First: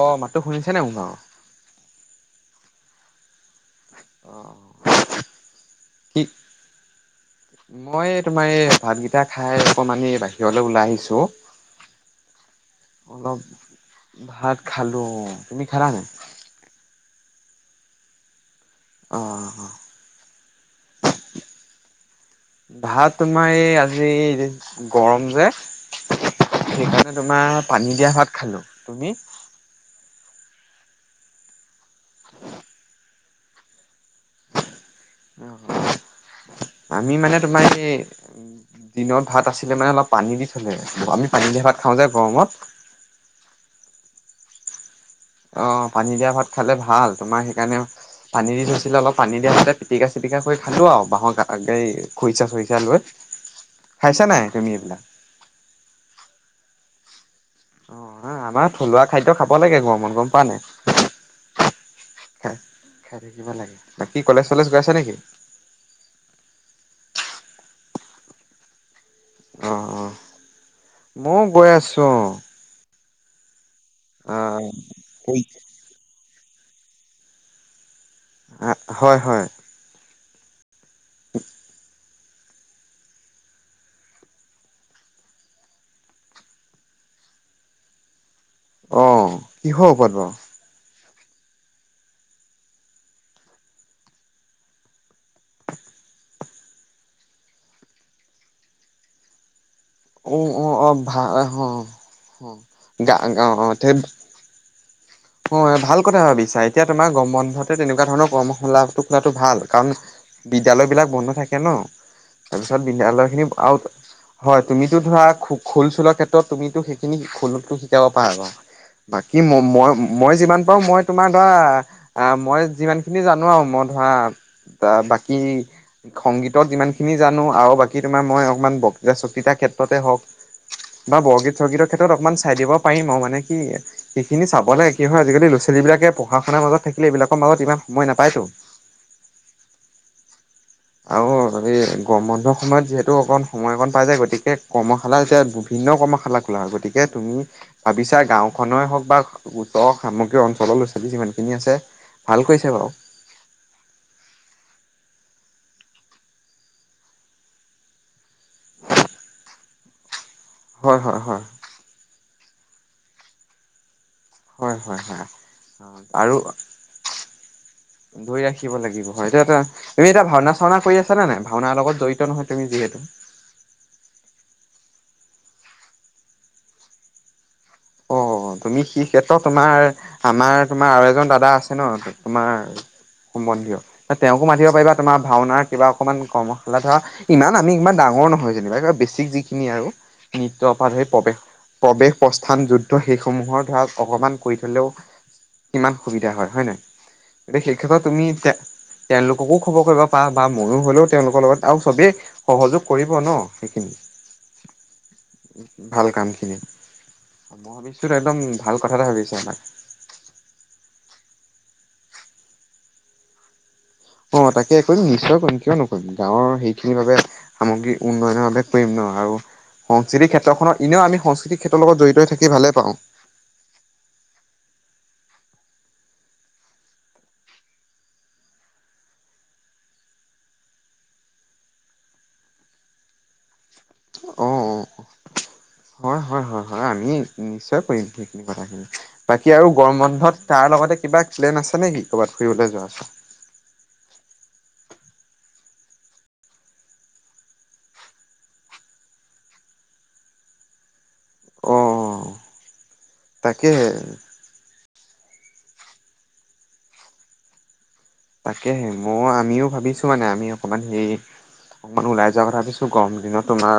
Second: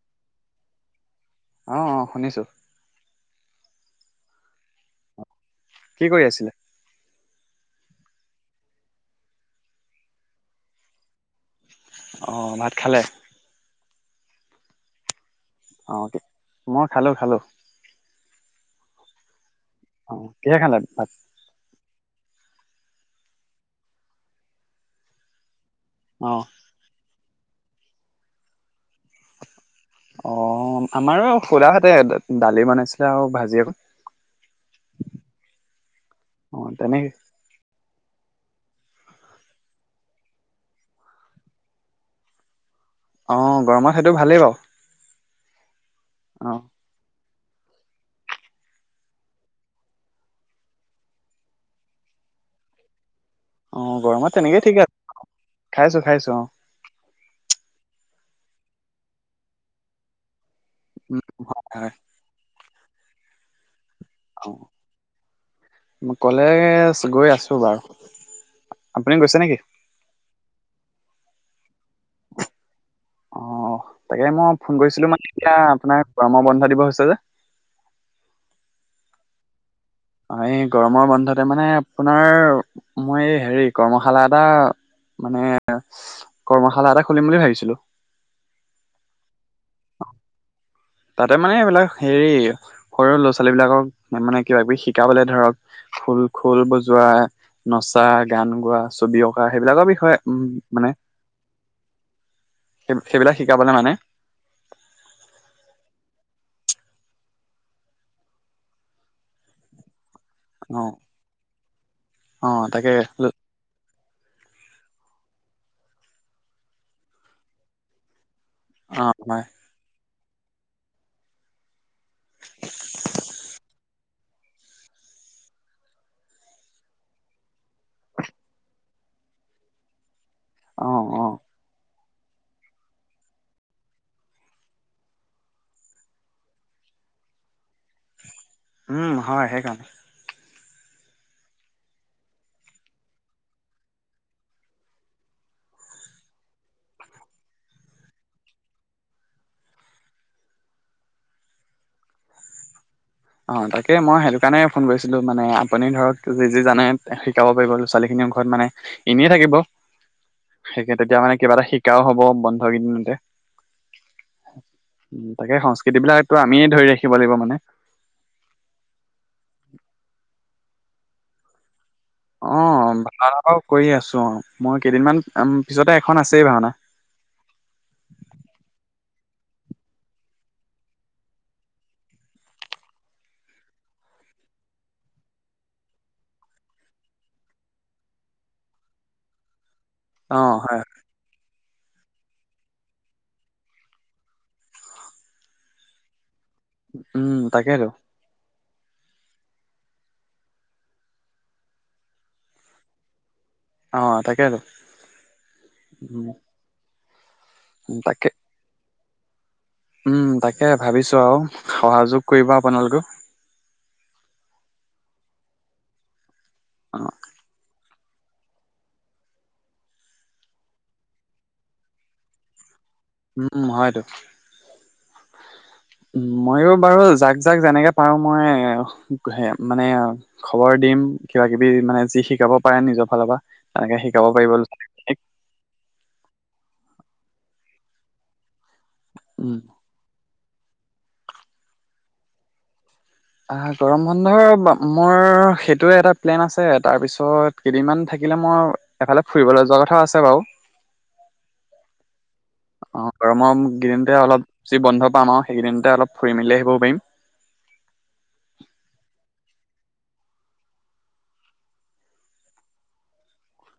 অ মাতো শুনিছে নে মোৰ ভাগৰ। উম উম শুনিছো। আহ কি কৰি আছিলে? মই তোমাৰ এই ভাতকেইটা খাই অকমানি বাহিৰলৈ ওলাই আহিছো অ। আহ ভাত খালে? ভাত খালোঁ উম। অ মই খালো, খালো। অ অ অ অ কিহে খালে ভাত? ভাত তোমাৰ এই আজি গৰম যে। অ সেইকাৰণে। তোমাৰ পানী দিয়া ভাত খালো। তুমি? অ আমাৰো খুড়া হত তে দালি বনাইছিলে আৰু ভাজি [unintelligible] অ অ তেনেকে আমি মানে তোমাৰ এই দিনত ভাত আছিলে মানে অলপ পানী দি থলে, আমি পানী দিলহে ভাত খাওঁ যে গৰমত। অ গৰমত সেইটো ভালেই বাৰু। অ পানী দিয়া ভাত অ খালে ভাল, তোমাৰ সেইকাৰণে পানী দি থৈছিলো আক অলপ পানী দিয়া ভাতে পিটিকা চিটিকা কৰি খালো আৰু বাঁহৰ গ গ খৰিচা খৰিচা লৈ। অ' খাইছা গৰমত নাই তেনেকেই তুমি ঠিকে এইবিলাক আছে খাইছো খাইছো অ'। আমাৰ থলুৱা খাদ্য খাব লাগে, গৰমত গম পাৱ নে নাই। উম হয় [inaudible] খাই থাকিব লাগে। বাকী কলেজ অ' চলেজ গৈ আছা নেকি মই কলেজ গৈ আছো। দুবাৰ। আপুনি গৈছে নেকি? অ অ ময়ো গৈ আছো। অ'। তাকে মই ফোন কৰিছিলো মানে এতিয়া আপোনাৰ গৰমৰ বন্ধ দিব হৈছে যে। হয়-হয়। হয়। গৰমৰ বন্ধতে মানে আপোনাৰ মই হেৰি কৰ্মশালা এটা মানে, কৰ্মশালা এটা খুলিম বুলি ভাবিছিলো। অ'। কিহৰ ওপৰত বাৰু। তাতে মানে এইবিলাক হেৰি সৰু ল'ৰা-ছোৱালী বিলাকক মানে কিবা-কিবি শিকাবলে ধৰক খোল- খোল বজোৱা নচা, গান গোৱা, ছবি অঁকা। সেইবিলাকৰ বিষয়ে উম অ', -অ', - মানে অ' ভাল হয় সেই গা সেইবিলাক গা শিকাবলে গাওঁ মানে হয়, ভাল কথা ভাবিছা এতিয়া তোমাৰ গম বন্ধতে তেনেকুৱা ধৰণৰ কৰ্মশালাটো খোলাটো ভাল কাৰণ অ বিদ্যালয় বিলাক বন্ধ থাকে ন অ তাৰপিছত তাকে বিদ্যালয় খিনি আৰু হয়, তুমিতো ধৰা খো-খোল চোলৰ ক্ষেত্ৰত তুমিতো সেইখিনি খোলো শিকাব পাৰা ন। অ বাকী হয় মই মই মই যিমান পাৰো মই তোমাৰ ধৰা অ' মই যিমান খিনি জানো আৰু মই ধৰা। ত' বাকী সংগীতক যিমান খিনি জানো আৰু বাকী তোমাৰ মই অকমান বক্তৃতা, চক্তৃতাৰ ক্ষেত্ৰতে হওঁক অ বা অ বৰগীত-চৰগীতত ক্ষেত্ৰত অকমান চাই দিব পাৰিম অ' মানে কি সেইখিনি চাবলৈ কি হয় আজিকালি ল'ৰা-ছোৱালীবিলাক পঢ়া শুনাৰ মাজক থাকিলে এইবিলাকত ইমান সময় নাপায়তো। উম, হয় সেইকাৰণে আৰু এই গম বন্ধৰ সময়ত যিহেতু অকণ সময় অকণ পাই যায়, গতিকে কৰ্মশালা এতিয়া বিভিন্ন কৰ্মশালা খোলা হয়, গতিকে তুমি ভাবিছা গাঁওখনৰ হওক বা ওচৰ সমগ্ৰ অঞ্চলৰ ল'ৰা ছোৱালী যিমানখিনি আছে ভাল কৰিছে বাৰু। অ' তাকে মই সেইটো কাৰণে ফোন কৰিছিলো মানে আপুনি ধৰক যি-যি জানে শিকাব পাৰিব, ল'ৰা-ছোৱালী খিনি ঘৰত মানে এনেয়ে থাকিব। সেয়ে হয় তেতিয়া হয় মানে হয় কিবা এটা শিকাও হ'ব। হৰি বোল দে' হয় হয় হয় তাকে সংস্কৃতি আৰু বিলাকতো আমিয়ে ধৰি ৰাখিব লাগিব মানে। ধৰি ৰাখিব লাগিব হয়, এটো এটা, এটা ভওনা ভাওনা কৰি আছা নে নাই? ভাওনাৰ লগত জড়িত নহয় তুমি অ' যিহেতু [unintelligible] কৰি আছো, মই কেইদিনমান উম, পিছতে এখন আছেই ভাওনা অ তুমি সি ক্ষেত্ৰত তোমাৰ, আমাৰ, তোমাৰ আৰু এজন দাদা আছে ন তোমাৰ সম্বন্ধীয়, তেওঁকো মাতিব পাৰিবা তোমাৰ ভাওনাৰ কিবা অকমান কৰ্মশালা ধৰা, ইমান আমি, ইমান ডাঙৰ নহয় যেনিবা, বেছিক যিখিনি আৰু। অ নিত্য হয় অপাধ হৈ পব প্ৰৱেশ প স্থান, যুদ্ধ সেইসমূহৰ ধৰা অকণমান কৰি থলেও কিমান সুবিধা হয়। হয় নাই? উম এতিয়া সেই তাকেতো ক্ষেত্ৰত তুমি তেওঁলোককো খবৰ কৰিব পাৰা বা মইও হলেও তেওঁলোকৰ লগত, আৰু চবেই সহযোগ কৰিব ন। সেইখিনি অ তাকেতো ভাল উম কামখিনি মই উম, ভাবিছো তাকে একদম ভাল কথা ভাবিছো [inaudible] উম তাকে ভাবিছো আৰু সহযোগ কৰিব আপোনালোকেও। অ তাকে কৰিম, নিশ্চয় কৰিম, কিয় নকৰিম। গাঁৱৰ সেইখিনি অ বাবে সামগ্ৰী উন্নয়নৰভাৱে কৰিম ন আৰু সংস্কৃতিৰ ক্ষেত্ৰখনত এনেও আমি সংস্কৃতি ক্ষেত্ৰৰ লগত জড়িত হৈ থাকি ভালেই পাওঁ। উম হয়তো মইও বাৰু যাক-যাক যেনেকে পাৰো, মই মানে খবৰ দিম কিবা-কিবি মানে যি শিকাব পাৰে নিজৰ ফালৰ পৰা। তেনেকে শিকাব অ, পাৰিব অ, ল'ৰা-ছোৱালীখিনিক। হয়, হয়, হয়, হয়, আমি নিশ্চয় কৰিম সেইখিনি কথাখিনি বাকী উম আৰু গৰম বন্ধত তাৰ লগতে কিবা প্লেন আছে নেকি কৰ'ৰবাত ফুৰিবলৈ যোৱা? আহ গৰম বন্ধৰ মোৰ সেইটোৱে এটা প্লেন আছে, তাৰপিছত কেইদিনমান থাকিলে মই এফালে ফুৰিবলৈ যোৱা কথাও আছে বাৰু। অ' অ গৰমম তাকেহে দিনতে অলপ যি বন্ধ পাম আৰু সেইকেইদিনতে অলপ ফুৰি-মেলি আহিবও পাৰিম। তাকে মইও আমিও ভাবিছো মানে আমি অকণমান হেই অকণমান ওলাই যোৱাৰ কথা ভাবিছো, গৰম দিনত তোমাৰ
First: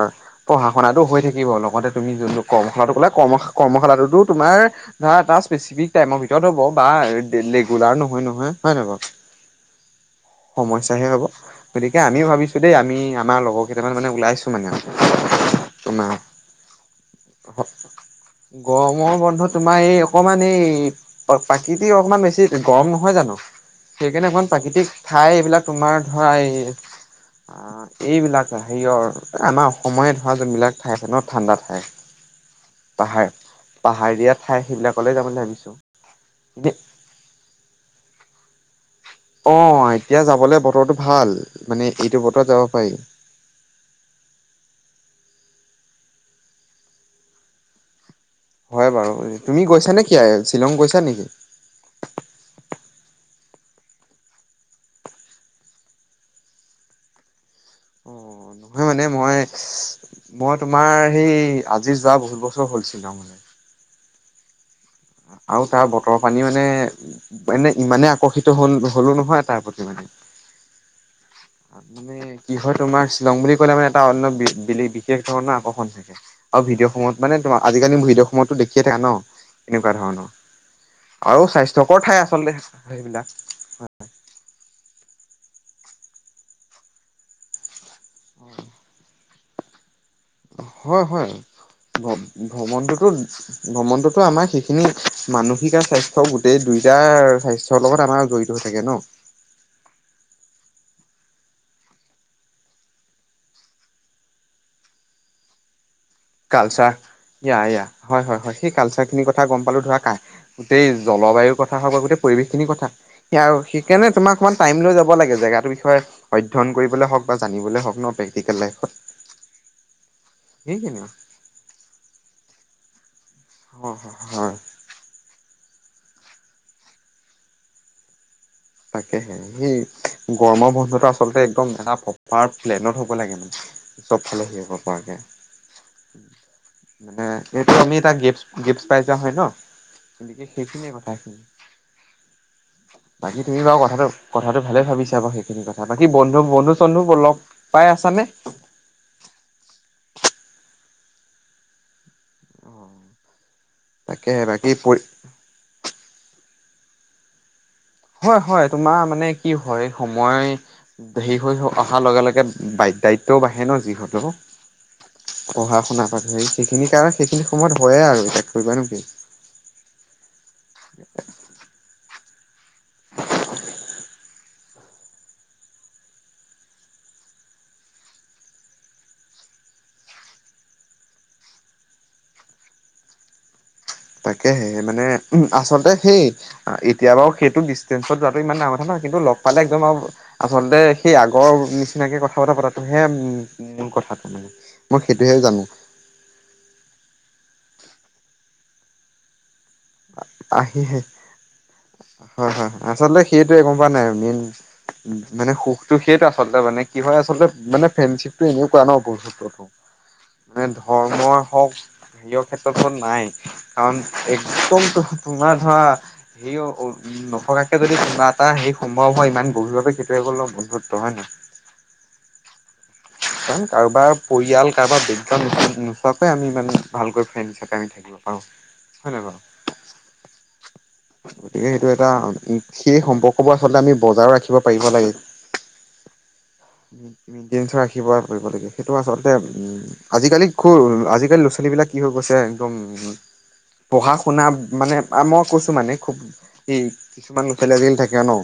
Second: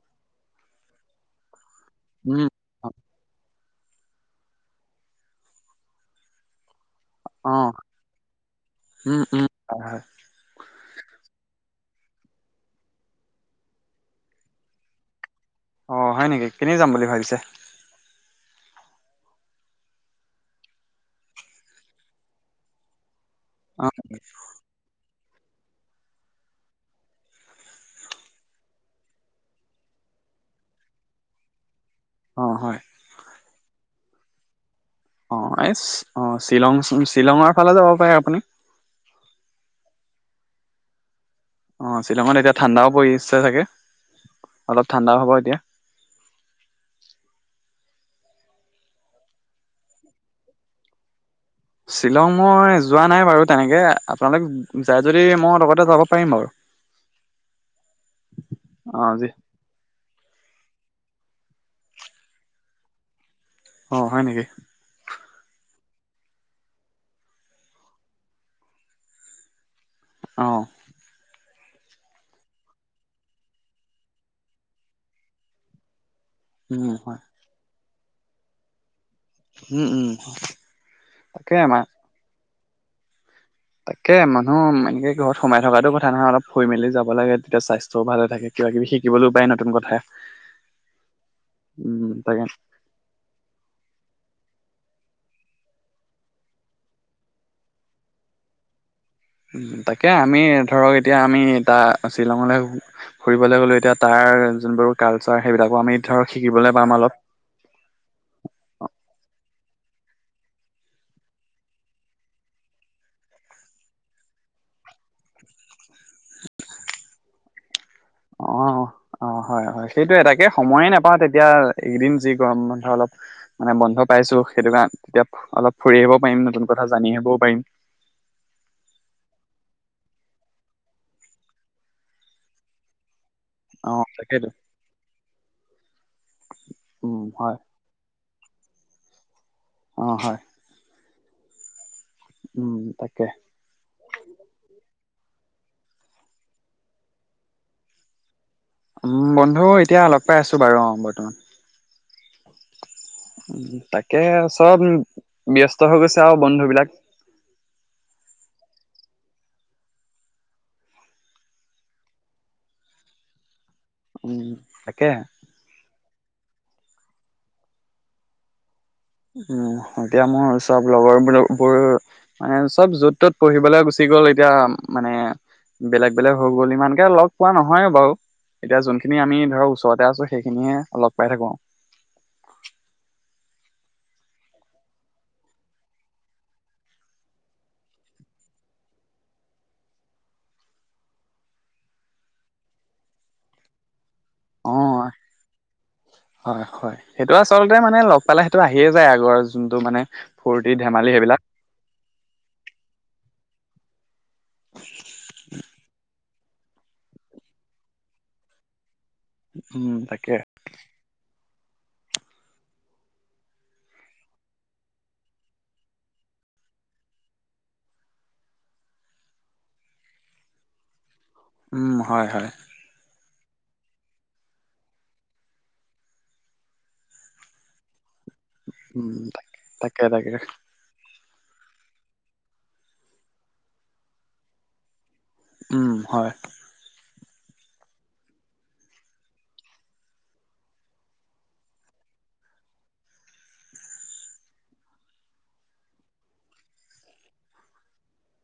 পঢ়া শুনাটো হৈ থাকিব লগতে তুমি যোনটো উম কৰ্মশালাটো ক'লা কৰ্ম কৰ্মশালাটোতো তোমাৰ ধৰা এটা স্পেচিফিক টাইমৰ ভিতৰত হ'ব বা অ ৰেগুলাৰ নহয়, নহয়, হয় নাই বাৰু উম উম হয়, হয়। সমস্যাহে হ'ব, গতিকে আমিও ভাবিছো দেই আমি আমাৰ লগৰ কেইটামান মানে ওলাইছো মানে অ তোমাৰ হয় নেকি? কেনেকে যাম বুলি ভাবিছা? গৰমৰ বন্ধ তোমাৰ এই, অকণমান এই, প্ৰাকৃতিক অকণমান বেছি গৰম নহয় জানো? অ সেইকাৰণে অকণমান প্ৰাকৃতিক ঠাই এইবিলাক তোমাৰ ধৰা, এই আ এইবিলাক হেৰিয়ৰ আমাৰ অসমৰে ধৰা যোনবিলাক ঠাই আছে ন ঠাণ্ডা ঠাই অ হয় পাহাৰ পাহাৰীয়া ঠাই সেইবিলাক অ এই অ শ্বিলং শ্বিলঙৰ ফালে যাব পাৰে আপুনি অ এতিয়া যাবলে বতৰটো ভাল মানে অ এইটো শ্বিলঙত বতৰত এতিয়া যাব পাৰি। ঠাণ্ডাও পৰিছে চাগে অলপ ঠাণ্ডা হ'ব এতিয়া হয় বাৰু তুমি গৈছা নেকি শ্বিলং গৈছা নেকি শ্বিলং মই যোৱা নাই বাৰু তেনেকে আপোনালোক যাই যদি মই লগতে যাব পাৰিম বাৰু অ নহয় অ মানে যি মই মই তোমাৰ সেই আজি যোৱা বহুত বছৰ হলছিল ত মানে অ হয় নেকি আৰু তাৰ বতৰৰ পানী মানে মানে ইমানে আকৰ্ষিত হল হলো নহয় তাৰ প্ৰতি মানে অ মি কি হয় তোমাৰ শ্বিলং বুলি কলে মানে এটা অন্য বিশেষ ধৰণৰ আকৰ্ষণ থাকে আৰু উম ভিডিঅ' হয় সমত মানে তোমাৰ আজিকালি ভদৰয়তো দেিয় থাকে ন উম এনেকুৱা উম ধৰণৰ আৰু তাকে মা স্বাস্থ্যকৰ ঠাই আচলতে সেইবিলাক তাকে মানুহ এ ঘৰত সোমাই থকাটো কথা নহয় অলপুই মি যাব লাগে তেতিয়া স্বাস্থ্য চ ভালে থাকে কিব কিবি শিকিবলৈো বাই নতুন কথা হয় হয় উম তাকে ভ্ৰমণটোতো ভ্ৰমণটোতো আমাৰ সেইখিনি মানসিক আৰু স্বাস্থ্্য গোটেই দুইটাাৰ স্বাস্থ্যৰ লগত আমাৰ জডৰিিত হৈ থাকে ন তাকে আমি ধৰক এতিয়া আমি তাৰ শ্বিলঙলৈ ফুৰিবলৈ গলো এতিয়া তাৰ যোনবোৰ কালচাৰ সেইবিলাকো আমি ধৰক শিকিবলৈ পাম অলপ। কালচাৰয়া হয় হয় হয় সেই কালচাৰ খিনিৰ কথা গম পালো ধৰা গোটেই জলবায়ুৰ কথা হওক বা গোটেই পৰিৱেশ খিনিৰ কথা স সেই কাৰণে তোমাক অমান টাইম লৈ যাব লাগে জেগাটোৰ বিষয়ে অধ্য়ন কৰিবলে হওঁক বা জানিবলৈ হওক ন অ প্ৰেক্টিকেল লাইফত অ হয় হয় সেইটোয়ে তাক তে সময়ে সেইখিনিয়ে নাপাওঁ তেতিয়া এইকেইদিন যি গম মলপ মানে হয় বন্ধ হয় পাইছো হয় সেইটো কাৰণ তেতিয়া অলপ ফুৰি আহিব পাৰিম নতুন কথা জানি আহিবও পাৰিম তাকেহে স গৰমৰ বন্ধটো আচলতে একদম এটা প্ৰপাৰ প্লেনত হ'ব ে অ' চব ফালে তাকেইতো স হব পৰাে উম মানে হয় এইটো আমি এটা গ গিফ্ট পাইজা হয় ন অ' হয় গতিকে সেইখিনিয়ে কথা হয় উম তাকে বাকী তুমি বাও কথাটো কথাটো ভালে ভাবিছা বাৰু সেইখিনি কথা বাকী বন্ধু বন্ধু চন্ধু লগ পাই আছা নে উম বন্ধু এতিয়া লগ পাই আছো বাৰু অ বৰ্তমান উম তাকে তাকেহে বাকী চব পৰি ব্যস্ত হৈ গৈছে আৰু বন্ধ বিলাক হয় হয় তোমাৰ মানে কি হয় সময় হেৰি হৈ অহাৰ লগে লগে দায়িত্বও বাঢ়ে ন যিহেতু উম, তাকে পঢ়া শুনা পা সেই সেইখিনি কাৰণে সেইখিনি সময়ত হয়য়ে আও এতি কৰিবা নো কি উম এতিয়া মোৰ ও চব লগবোৰৰ বোৰ অচচ চব য'ত ত'ত পঢ়িবলৈ গুচি গ'ল এতিয়া মানে বেলেগ বেলেগ হৈ গ'ল ইমানকে লগ পোৱা নহয় বাৰু এতিয়া যোনখিনি আমি ধৰক ওচৰতে আছো সেইখিনিহে লগ পাই থাকো তাকেহে মানে উম আচলতে সেই এতিয়া বাৰু সেইটো ডিচেঞ্চত যোৱাটো ইমান ডাঙৰ কথা নহয় কিন্তু লগ পালে একদম আৰু আচলতে সেই আগৰ নিচিনাকে কথা বতৰা পতাটো হে মূল কথা অ হয় হয় সেইটো আচলতে মানে লগ পালে আহিয়ে যায় আগৰ যোনটো মানে ফূৰ্তি আহি হে ধেমালি সেইবিলাক হয় হয় আচলতে সেইটো এ নাই নোন উম মানে সুখটো সেইটে আছ আচল মানে কি হয় আচলতে মানে ফ্ৰেশ্বিপটো এনেকুৱা ন বৈহিত্বটো উম, তাকে নে ধৰ্মৰ হওক হেঅ ক্ষেত্ৰতো নাই কাৰণ কম তোমাৰ ধৰা সেই অ ঔ উম নথকাকে যদি তোমাৰ এটা সেই সম্ভৱ হয় ইমান গভীৰভাৱে কেতিয়াও গলপ বন্ধুত্ব হয় নে নহয় উম হয় হয় আও কাৰোবাৰ পৰিয়াল কাৰোবাৰ বেগগাউন নোচোৱাকে আমি মানে ভালকৈ ফ্ৰে হিচাকে আমি থাকিব পাৰো উম হয় নাই বাৰু তাকে তাকে তাকে গতিকে সেইটো এটা উ সেই সম্পৰ্ক বোৰ আচলতে আমি বজাইও ৰাখিব পাৰিব লাগে উম হয় উম উম গন্থ কিবা কৰিব লাগে সেইটো আচলতে উম আজিকালি সউ আজিকালি ল'ৰা ছোৱালীবিলাক কি হৈ গৈছে একদম পঢ়া শুনা মানে মই কৈছোঁ মানে খুব এই কিছুমান ল'ৰা ছোৱালী আজিকালি থাকে ন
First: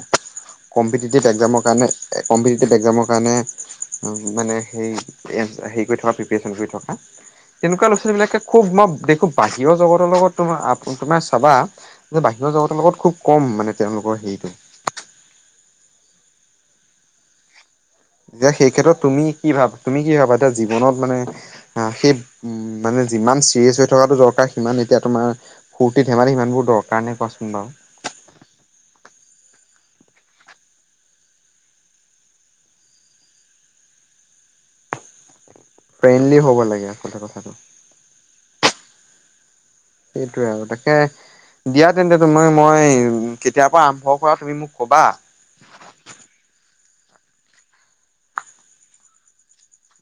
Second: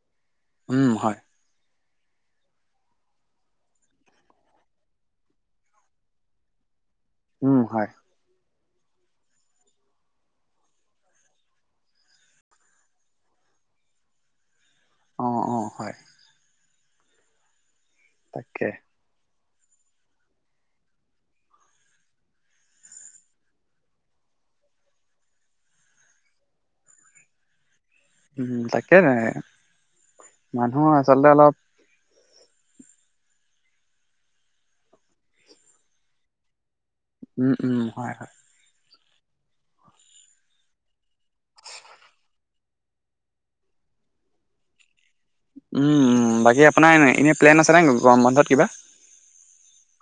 উম হয় কম্পিটিটিভ এক্জামৰ কাৰণে কম্পিটিটিভ এক্সামৰ কাৰণে মানে হেই হেৰি কৰি থকা প্ৰিপেৰে্শন কৰি থকা উম হয় তেনেকুৱা ল'ৰা ছোৱালী বিলাকে খুব মই দেখোঁ বাহিৰৰ জগতৰ লগত তোমাৰ তোমাৰ চাবা যে বাহিৰৰ জগতৰ লগত খুব কম মানে তেওঁলোকৰ হেৰিটো অ অ হয় যেতি তাকে সেই ক্ষেত্ৰত তুমি কি ভাব-তুমি কি ভাবা এতিয়া জীৱনত মানে, সেই মানে যিমান চিৰিয়াছ হৈ থকাটো দৰকাৰ সিমান এতিয়া তোমাৰ ফূৰ্তি ধেমালি সিমানবোৰ দৰকাৰ নে কোৱাচোন বাৰু। উম ', তাকে, মানুহৰ আচলতে অলপ ফ্ৰেণ্ডলি হ'ব লাগে। আচলতে কথাটো উম- উম, হয়- হয়। সেইটোৱে আৰু, তাকে দিয়া তেন্তে তুমি মই, কেতিয়াৰ পৰা আৰম্ভ কৰা তুমি মোক কবা। উম -উম, বাকী আপ আপোনাৰ এনে-এনেই প্লেন আছেনে গৰম বন্ধত কিবা?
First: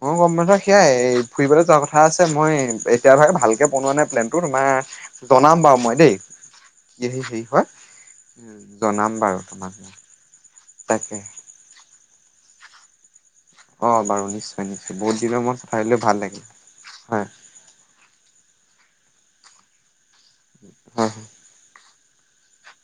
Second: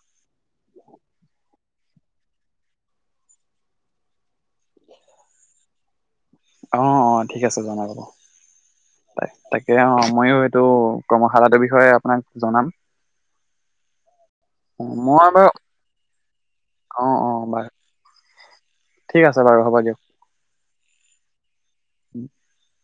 মই গৰম বন্ধত সেইয়াই, ফুৰিবলৈ যোৱা কথা কথা আছে, মই এতিয়া ধৰা ভালকৈ বনোৱা নাই প্লেনটো, তোমাৰ জনাম বাৰু মই দেই। অহ', - কি অহ', হেৰি ঠিক আছে হয় জনাই দিব, জনাম বাৰু তাক-তাকে তোমাক অ', মইও এইটো তাকে কৰ্মশালাটোৰ বিষয়ে আপোনাক জনাম। অহ', বাৰু নি নিশ্চয়- নিশ্চয়, বহু দিনৰ মূৰত কথা পাতিলোঁ, ভাল লাগিল। অহ', - হয় অহ', বাৰু। ঠিক আছে বাৰু হ'ব দিয়ক। হয় -হয়। [inaudible]